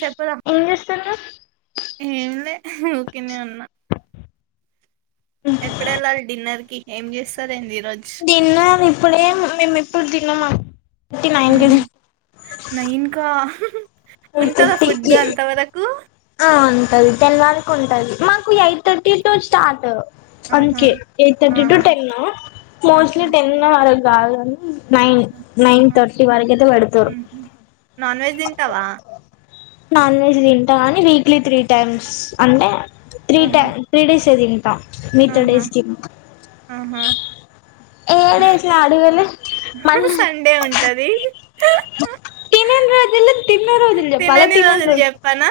చెప్పద [unintelligible] ఏం లే ఓకనే ఉన్నా ఎప్పుడూ ఇల్లాలి డిన్నర్ ఏం చేస్తారంది తిన్నా ఇప్పుడే మేము ఇప్పుడు తిన్నం థర్టీ నైన్కి నైన్ కా అయితే ఉంటదా ఫుడ్ టి అంత వరకు ఆ ఉంటంది టెన్ వరకు ఉంటుది మాకు ఎయిట్ థర్టీ టు స్టార్ట్ ఆహా అంకే వైట్ థర్టీ టు ఆహా టెన్ ఆహా మోస్ట్లీ టెన్ అర గాని నైన్ నైన్ ఆ, తర్టీ వరకతే పడుకోరు మ్మ్. నాన్ వెజ్ తింటావా నాన్ వెజ్ తింటా కాని వీక్లీ త్రీ టైమ్స్ అంటే త్రీ ట ఆహా త్రీ డేస్ అద మీత ఆహా తడేస్ ఆహా ఏదస అడివళ మ సండే ఉంటది తనింద అజల తినని రోజులు చెప్పనా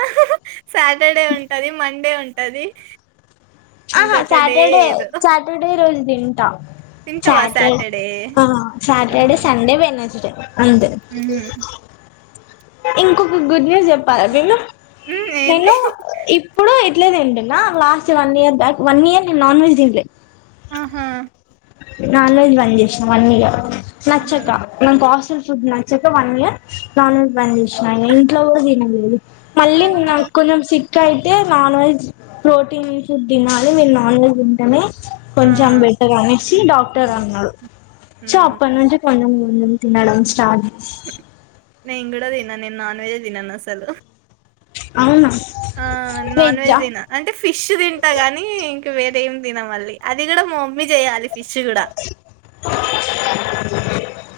సాటర్డే ఉంటది మండే ఉంటది ఆహా ఇంకొక డే సాటర్డే ఏదో సాటర్డే రోజు తింటా సాటర్డే సాటర్డే ఆహా సండే వెడ్నెస్డే అంతే మ్మ్. ఇంకొక గుడ్ న్యూస్ చెప్పాలా నేను మ్మ్, ఏంది నేను ఇప్పుడు ఇట్లేదిండునా last one year back one year నేను నాన్ వెజ్ దిన్లే ఆహా నాన్ వెజ్ బంద్ జేసిన వన్ ఇయరు ఆహా నచ్చక నం కాసలు ఫుడ్ నచ్చక వన్ ఇయర్ నాన్ వెజ్ బంద్ చేసినా ఇంట్లో గూడా తిన్లేదు మళ్ళీ ఆహా! నాక్కొంచం సి కయితే నాన్ వెజ్ ప్రోటీన్ ఫుడ్ దినాలి మీరు నాన్ వెజ్ తింటమే ఆ కొంచం బెటరనే చి డాక్టర్ హ్మ్ అన్నాడు చ హ్మ్ ప్పన్నుంచి వనం మనం తినడం స్టార్ట్ నెన్గూడ నేను నాన్ వెజ్ దినను అసలు అవునా ఆ నాన్ వెజ్ వెజ్జా దినా అంటే ఫిష్ తింటా గాని వేరే ఏం దినా మళ్ళీ అది గూడా మా మమ్మీ జేయాలి పిష్ గూడా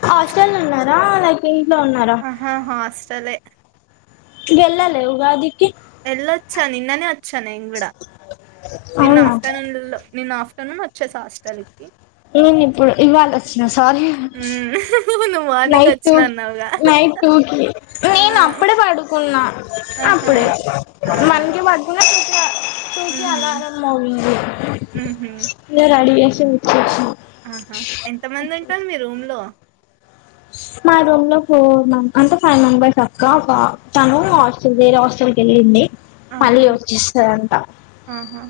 హాస్టల్ ఉన్నారా లైక్ ఉన్నారా ఆహా హాస్టలే గెళ్లలే ఉగాదికి ఎళ్ళొచ్చా నిన్ననే చ్చ నేగ్గూడా నిన్న అవునా ఆఫ్టర్నూన్ లో నేను ఆఫ్టర్నూన్ వచ్చేస హాస్టల్కి నేను ఇప్పుడు ఇవాళ వచ్చినా సారీ హ్మ్ నువ్వు మార్నింగ్ నైట్ టు వచ్చిన అన్నావుగా నైట్ టూకి ఆ ఆహా అప్పుడే ఆ మనకి మ [unintelligible] టూకి హుహు అలారం మోగింది హుహు ఇంగ రడీ [inaudible] ఆహా ఎంత మంది ఉంటారు మీ రూమ్ లో మా రూమ్ లో ఫోర్ మెం అంటే ఫైవ్ మెంబెర్స్ అక్క ఒక తను [unintelligible] వేరే హాస్ గళ్లిన్ని మళ్ళీ ఆహా వచ్చిస్తుందింటాం ఆహా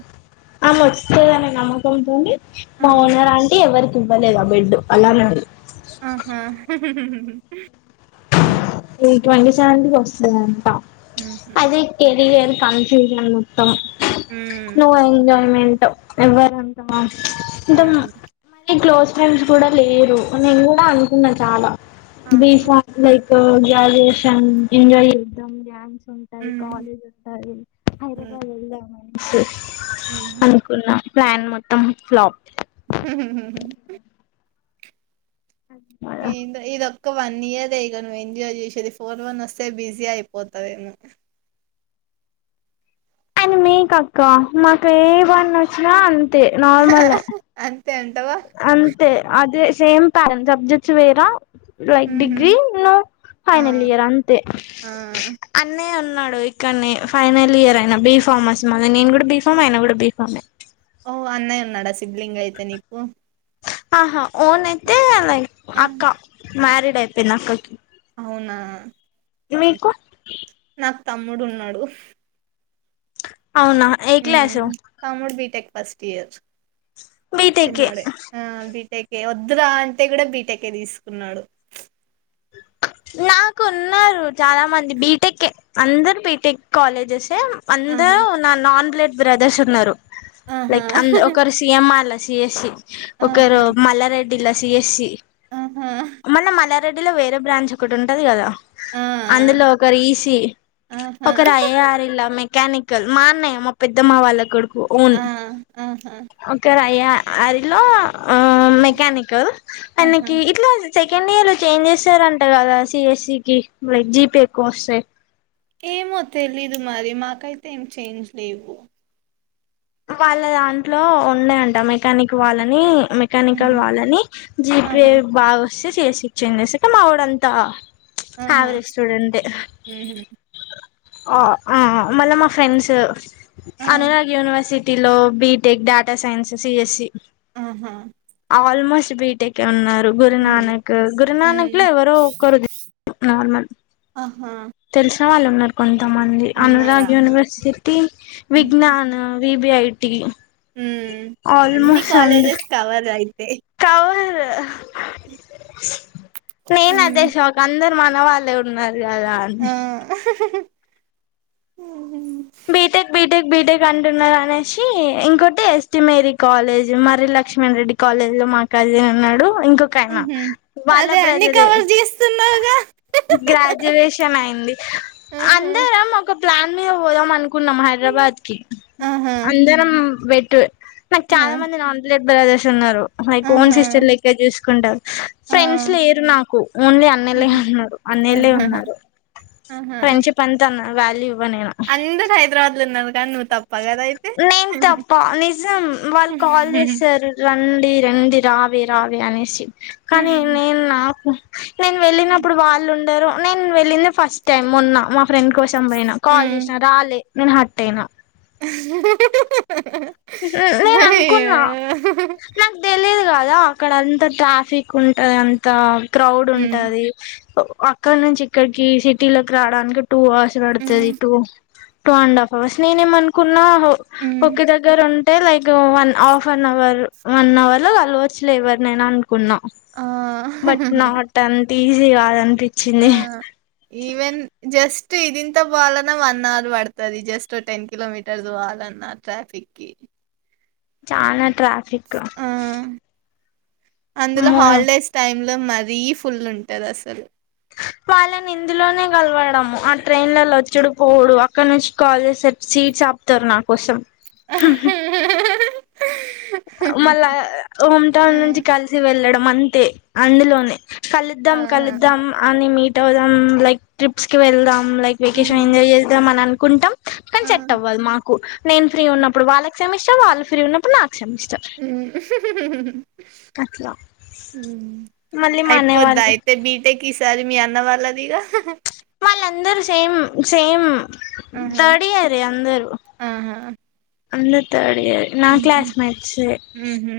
ఆ వచ్చస్తదానే నమ్మకంతోంది ఆ మావున అంటీ ఎవరికి తు పనే ఇదా బెడ్ అలా నంది ఆహా ట్వంటీ సె వస్త హ్మ్ అదేకరియ కాని చేను హ్మ్ నో ఎంజాయ్మెంట్ ఎవ్వరుంటాం ఎద మ హ్మ్ క్లోస్ ఫ్రెండ్స్ కూడా లేరు నేను కూడా అనుకున్నాను చాలా ఆహా బేఫా గ్రాజ్యుయేషన్ ఎంజాయ్ చేద్దాం డ్యాన్స్ ఉంటాయి హ్మ్ కాలేజ్ ఉంటాయి హ్మ్ హైదరాబాద్ వెళ్దామని స హ్మ్ అనుకున్నా ప్లాన్ మొత్తం ఫ్లోప్ ఇంద ఇద ఒక వన్ ఇయర్ అయిగను ఎంజాయ్ చేసేది ఫోర్ వన్ వస్తే బిజీ అయిపోతావేను అని మీకక్క మాకు ఏవన్న వచ్చినా తే నార్మల్ అంతే అంటవా అంతే అదే సేమ్ పెంట్ సబ్జెక్ట్స్ వేరా లైక్ ఉహు డిగ్రీ ను ఆ ఫైనల్ ఇయర్ అంతే ఆ అన్నే న్నాడు ఇక్కడన్ని ఫైనల్ ఇయర్ అయిన బీ ఫామ్ అస్మా నేను కూడా బీ ఫామ్ అయిన కూడా బీ ఫామ్ ఓ అన్నయ్య ఉన్నాడా సిబ్లింగ్ అయితే నీకు ఆహా ఓన్ ఎతేలాగే ఆ అక్క మ్యారీడ్ అయిపోయింది అక్కకి అవునా మీకు నాకు తమ్ముడు ఉన్నాడు అవునా ఏ హ క్లాసు తముోడు బిటెక్ ఫస్ట్ ఇయర్ బీటెక్ చిన్నోడ బిటెక్ వద్దురా అంటే కూడా బీటెకే తీసుకున్నాడు నాకు ఉన్నారు చాలా మంది బీటెక్ కె అందరు బీటెక్ కాలేజెస్ ఆహా అందరు నా నాన్ బ్లేట్ బ్రదర్స్ ఉన్నరు ఆహా! లైక్ అంద్ ఒకరు సిఎమ్అర్ లోచ్ ఏసి ఆహా! ఒకరు మల్లారెడ్డి దిల్లా సిఏసి ఆహా! మల్ల మల్లా రెడ్డి ల వేరే బ్రాంచ్ ఒకటి ఉంటది కదా ఆ! ఆ! అందులో ఒకరు ఈ సి ఆహా! ఒకరు అయ ఆరిల్లా మ మెకానికల్ మాన్నయ్య మా పెద్దమ్మ వాళ్ళ కొడుకు ఉన్ ఆ! ఆహా! ఒక రా ఏయ అరిలో ఆ మెకానికల్ ఆహా! అయనకి ఇట్లా సెకండ్ ఇయర్ చేంజ్ చేసారంట కదా సిఎస్సి కి లైక్ జీపీ ఎక్కువ వస్తే ఏమో తెలీదు మరి మాకైతే ఏం చేంజ్ లెవ్వు వాళ్ళ దాంట్లో ఉన్నాయంట మెకానిక్ వాళ్ళని మెకానికల్ హ్మ్. వాళ్ళని జీపే ఆహా! బా [unintelligible] మాఓడంత ఆహా! అవరేజ్ స్టూడెంట్ టే హుహు. ఆ ఆ మళ్ళ మా ఫ్రెండ్స్ ఆ! అనురాగ్ యూనివర్స్ సిటీలో BTech data science C S C ఉహు ఆల్మోస్ట్ బీటెక్ కే ఉన్నారు గురు నానక్ గురునానక్ లో హ్మ్. ఎవరో ఒకరు నార్మల్ ఆహా! తెలుసు వున్న వాళ్ళు వన్నారు కొన్ కొంతమంది ఉన్నదా? అనురాగ్ యూనివర్సిటీ విజ్ఞాన్ సిబిఐటి లో హు అన్ని కాలేజెస్ కవర్ అయి ఏ ఆ నేన్ హ్మ్. అదే షాక్ అందర్ మన వాళ్ళే ఉన్నారు అదాండి ఆ! హుహు. బీటెక్ బీ టెక్ బీటెక్ అంటున్నారు అనేసి ఇంకోటి ST Mary college Marri Laxman Reddy college లో మా కజిన్ ఉన్నాడు. ఇంకొకాయన హుహు. వాళ్ళ అదే అన్నీ బ్రదరే కవర్ జేస్తున్నావుగా. గ్రాడ్యుయేషన్ అయింది ఆహా! అందరం ఒక [unintelligible] పోదా మని కున్నాం హైదరాబాద్ కి ఆహా అందరం వెట్ నాకు ఆ చాలా మంది [unintelligible] బ్రదర్స్ ఉన్నారు ఓన్ ఆహా సిస్టర్ లెక్క చూస్ కుండ ఆ ఫ్రెండ్స్ లేరు నాకు ఓన్లీ అన్నలే ఆహా ఉన్నారు ఆహాహా! అన్నయ్యలేఉన్నారు ఫ్రెండ్ షిప్ అంతేనా వాల్యూ ఇవ్వ అందరూ హైదరాబాద్ లో ఉన్నరు కానీ తప్ప కదా అయితే నేం తప్ప నిజం వాళ్ళు కాల్ చేసారు రండి రండి రావే రావే అనేసి కానీ నేను నాకు నేను వెళ్ళినప్పుడు వాళ్ళు ఉండరు నేను వెళ్ళింది ఫస్ట్ టైమ్ మొన్న మ ఫ్రెండ్ కోసం పోయిన కాల్ హ్మ్ జెసిన రాలే నేను హర్టయినా నేన్ అయ్యో అనుకున్నా నాక్ తెలీద్ కదా అక్కడ అంతా ట్రాఫిక్ ఉంటంది అంతా క్రౌడ్ హ్మ్ ఉంటది అక్కడ నుంచి ఇక్కడికి సిటీ లోకి రావడానికి టూ అవర్స్ పడుతది హ్మ్ two two and half hours నేనే మ్ అనుకున్నా ఆ హ్మ్ ఒకె జాజ్ ఉంటే like one half an hour one hour లో కలవచ్చులే ఎవ్వర్నైనా అని కున్నా ఆ బట్ నాట్ ఆన్ టీజీ కాదన్పి ఆ ఈవెన్ జస్ తి ఇది ఇంత పోవాలన్నా వన్ అవర్ పడ్తది జస్ట్ టెన్ కిలోమీటర్స్ పోవాలన్నా ట్రాఫిక్ కి చానా ట్రాఫిక్ ఆ అందులో అమ్మో హాలిడేస్ టైమ్ లో మరీ ఫుల్ ఉంటది అసల్ వాళ్ళని ఇందులోనే కలవడము ఆ ట్రైన్లలో వచ్చడుపోవుడు అక్కడ నుంచి కాల్ చేసే సీట్స్ ఆపుతారు నా కోసం మళ్ళ హోమ్ టౌన్ నుంచి హ్మ్ కలిసి వెళ్ళడం మంతే అందులోనే కలుద్దాం ఆహా! కలుద్దాం అని మీ ట్ దాం లైక్ ట్రిప్స్ కి వెళ్దాం లైక్ వెకేషన్ హ్మ్. ఎంజాయ్ జేదం మన కుంటం కానీ ఆ! చెట్ అవ్వాలి మాకు నేను ఫ్రీ ఉన్నప్పుడు వాళ్ళక్ సెమిస్టర్ వాల్ ఫ్రై హ్మ్. అట్లా హ్మ్. మళ్ళీ మానేవాళ్ళు అంటేకిసారి మీ అనా వాళ్ దగా వాళ్ళందరు సేమ సేమ్ ఆహా! తడియరే అందరు ఆహా! అందర్ నా హుహు. క్లాస్మట్స్ హుహు.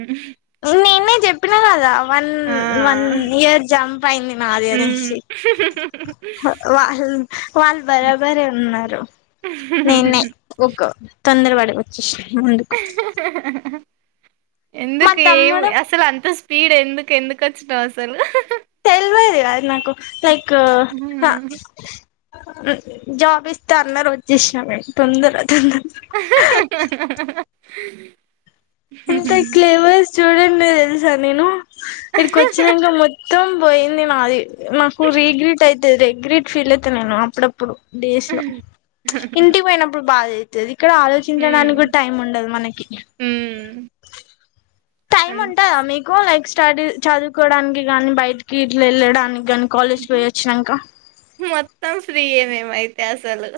ఏ చెప్పినా కదా వన్ ఆ! వన్ ఇయర్ జంప్ అయింది నాదేద హ్మ్. వా వాళ్ళు బరాబరే ఉన్నారు నేనే ఒ తొందరపడకు స మా ఎందుకు ఏమి తమ్ముడు అసలు అంత స్పీడ్ ఎందుకు ఎందుకు వచ్చినావు అసలు తెల్వేదిల అఐ నాకు నాక్ జాబ్ ఇస్తే అందరు వచ్చేస్తాం మేం తొందర తొందర అ ఇంత క్లేవర్స్ చూడండి మీరు తెదు సార్ నేను ఇక్కడికి వచ్చినా ఇంకా మ మొత్తం పోయింది నాది నాకు రీగ్రెట్ అయితే రిగ్రెట్ ఫీల్ అయితే నేను అప్పుడ ఇప్పుడు డేస్ లో ఇంటికి పోయినప్పుడు బాధ తెవి ఇక్కడ ఆలోచించడానికి హ్మ్ కూడా టైం ఉండదు మనకి హ్మ్ టైమ్ అన్ ఉంటందా మీకు లైక్ స్టడీ చదువుకోవడానికి గానీ బయటికి ఇట్లా వెళ్ళడానికి కానీ కాలేజ్కి పోయి వచ్చినాక ఇతిసాలు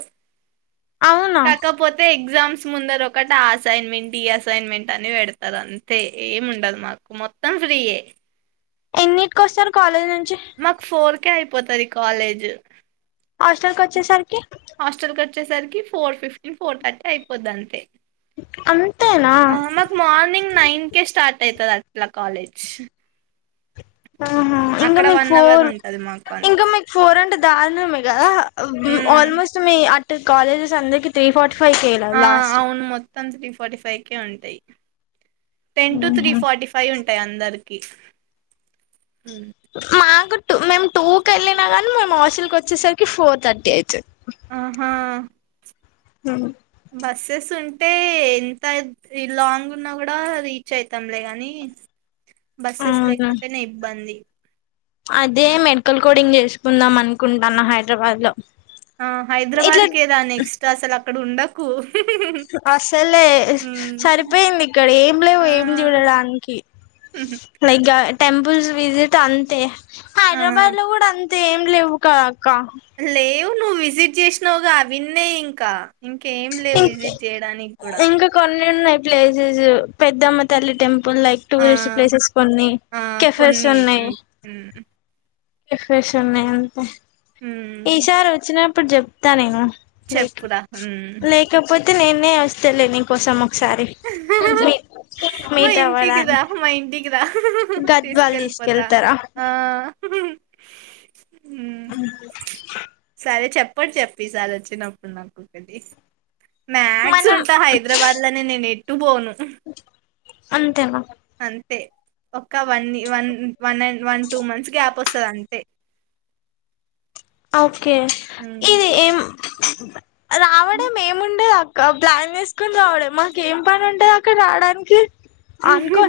కాకపోతే ఎగ్జామ్ ముందర ఒకటి ఆ అసైన్మెంట్ అసైన్మెంట్ అని పెడతారు అంతే ఏం ఉండదు మాకు మొత్తం ఫ్రీయ ఎన్నింటిక వస్తారు కాలేజ్ నుంచి మాకు ఫోర్ కేే అయిపోతారు కాలేజ్ హాస్టల్ కి వచ్చేసరికి హాస్టల్ కచ్చేసరికి ఫోర్ ఫిఫ్టీ ఇ ఫోటో అతే అయిపోద్ అంతే అంతేనా మార్నింగ్ నైన్ కే స్టార్ట్ అవుతుంది అట్లా కాలేజ్ ఆహ ఇంకా అక్కడ మీకు వన్ అవర్ ఫోర్ ఉంటది మాకు ఇంకా అంతే మీకు ఫోర్ అంటే దారునా మగా హ్మ్ ఆల్మోస్ట్ త కాలజస్ అందకి త్రీ ఫార్టీ ఫైకయలా లాస్ట్ తం త్రీ ఫార్టీ ఫైవ్ కే ఉంటాయి టెన్ టటు త్రీ ఊహు, ఫార్టీ ఫవ్ ఉంట అందరికి హ్మ్ మా గ మేము టూ క వెళ్ళినా గానీ మేము ఆఫీల్కి వచ్చేసరికి ఫోర్ థర్టీ అవుతు ఆహా హ బస్సెస్ ఉంటే ఎంత లాంగ్ ఉన్నా కూడా రీచ్ అయితాంలే గానీ బస్సెస్ అవునా లేకపోతేనే ఇబ్బంది అదే మెడికల్ కోడింగ్ చేసుకుందాం అనుకుంటాను హైదరాబాద్ లో ఆ హైదరాబాద్ ఇట్లా కెదా నెక్స్ట్ అసల అక్కడ ఉండకు అసలే ఉమ్. సరిపోయింది ఇక్కడ ఏం లేవు ఆ ఏం చూడడానికి లైక్ టెంపుల్స్ విజిట్ అంతే ఆ హైదరాబాద్ లో కూడా అంత అయితే ఏం లేవుక కుక్క లేవు నువ్వు విజిట్ చేసినావుగా అవన్నే ఇంకా ఇంక ఏం లేవు విజిట్ చేయడానికి గూడా ఇంకా కొన్ని ఉన్నాయి ప్లేసెస్ పెద్దమ్మ తల్లి టెంపుల్ ఇప్పుడు లైక్ ఆ టూరిస్ట్ ప్లేసెస్ కొన్ని ఆ కెఫేస్ కొన్ని ఉన్నాయి ఫ్రెష్ ఉన్నాయి అంతే ఈషారు వచ్చిన ఇప్పుడు చెప్తా నేను చెప్పురా మ్ లేకపోత్ నేనే వస్తాలే నీకోసం సరే మా ఇంటికిదా మా ఇంటికిదా గద్వాల్ తీసుకెళ్తారా మ్.. హు. హుమ్ అ అప్పుడు చెప్పు ఈ సారి వచ్చినప్పుడు నాకు ఒకటి మ్యాగ్స్ మనం ఉంటా హైదరాబాద్ లోనే నేను ఎట్టు పోను అంతేనా అంటే ఒ one one one and one two months gap వస్తుంది అంతే ఓకే హ్మ్. ఇది ఏం హె రావడ మేముండ ఒకప్లాన్ వేసుకొని రావడం మాకు ఏం పని ఉంటది అక్కడ రావడానికి అనుకో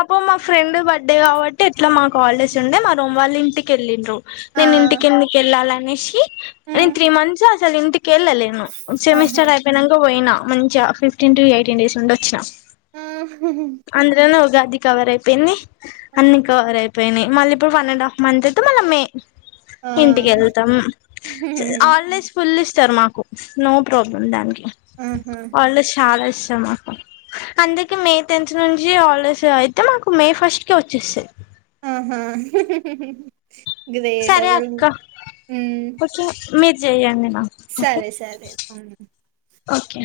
అప్పు మా ఫ్రెండ్ బర్త్డే కాబట్టి ఎట్లా మా కా హాలిడేస్ ఉండే మా రూమ్ వాళ్ళ ఇంటికి వెళ్ళండ్రు ఆ నేను ఇంటికి ఎల్లీ తాళం వేషి హ్మ్. త్రీ మంత్స్ అసలు ఇంటికి కెళ్ళలేేను ఆహా సెమిస్టర్ అయిపోయినాక పోయినా మంచి ఫిఫ్టీన్ టు ఎయిటీన్ డేస్ ఉండి వచ్చినా ఆ అంద్ర నఉగాది కవర్ అయిపేంది అన్నికవరే పోయినాయి మళ్ళీ ఇప్పుడు వన్ అండ్ హాఫ్ మంత్ అయితే మళ్ళ మే ఇంటికి ఆ. వెళ్తాం ఆన్లైన్ ఫుల్ స్ట్ ఇస్తారు మాకు నో ప్రాబ్లమ్ దానికి ఆహా వాళ్ళ చాల మాకు అందుకే మే టెన్త్ నుంచి హాలీడేస్ అయితే మాకు మే ఫస్ట్ కి వచ్చేస్తంది ఆహా గ్రేట్ సరే అసలు అక్క హమ్ ఓకే మీరు చేయండి సరే సరే ఓకే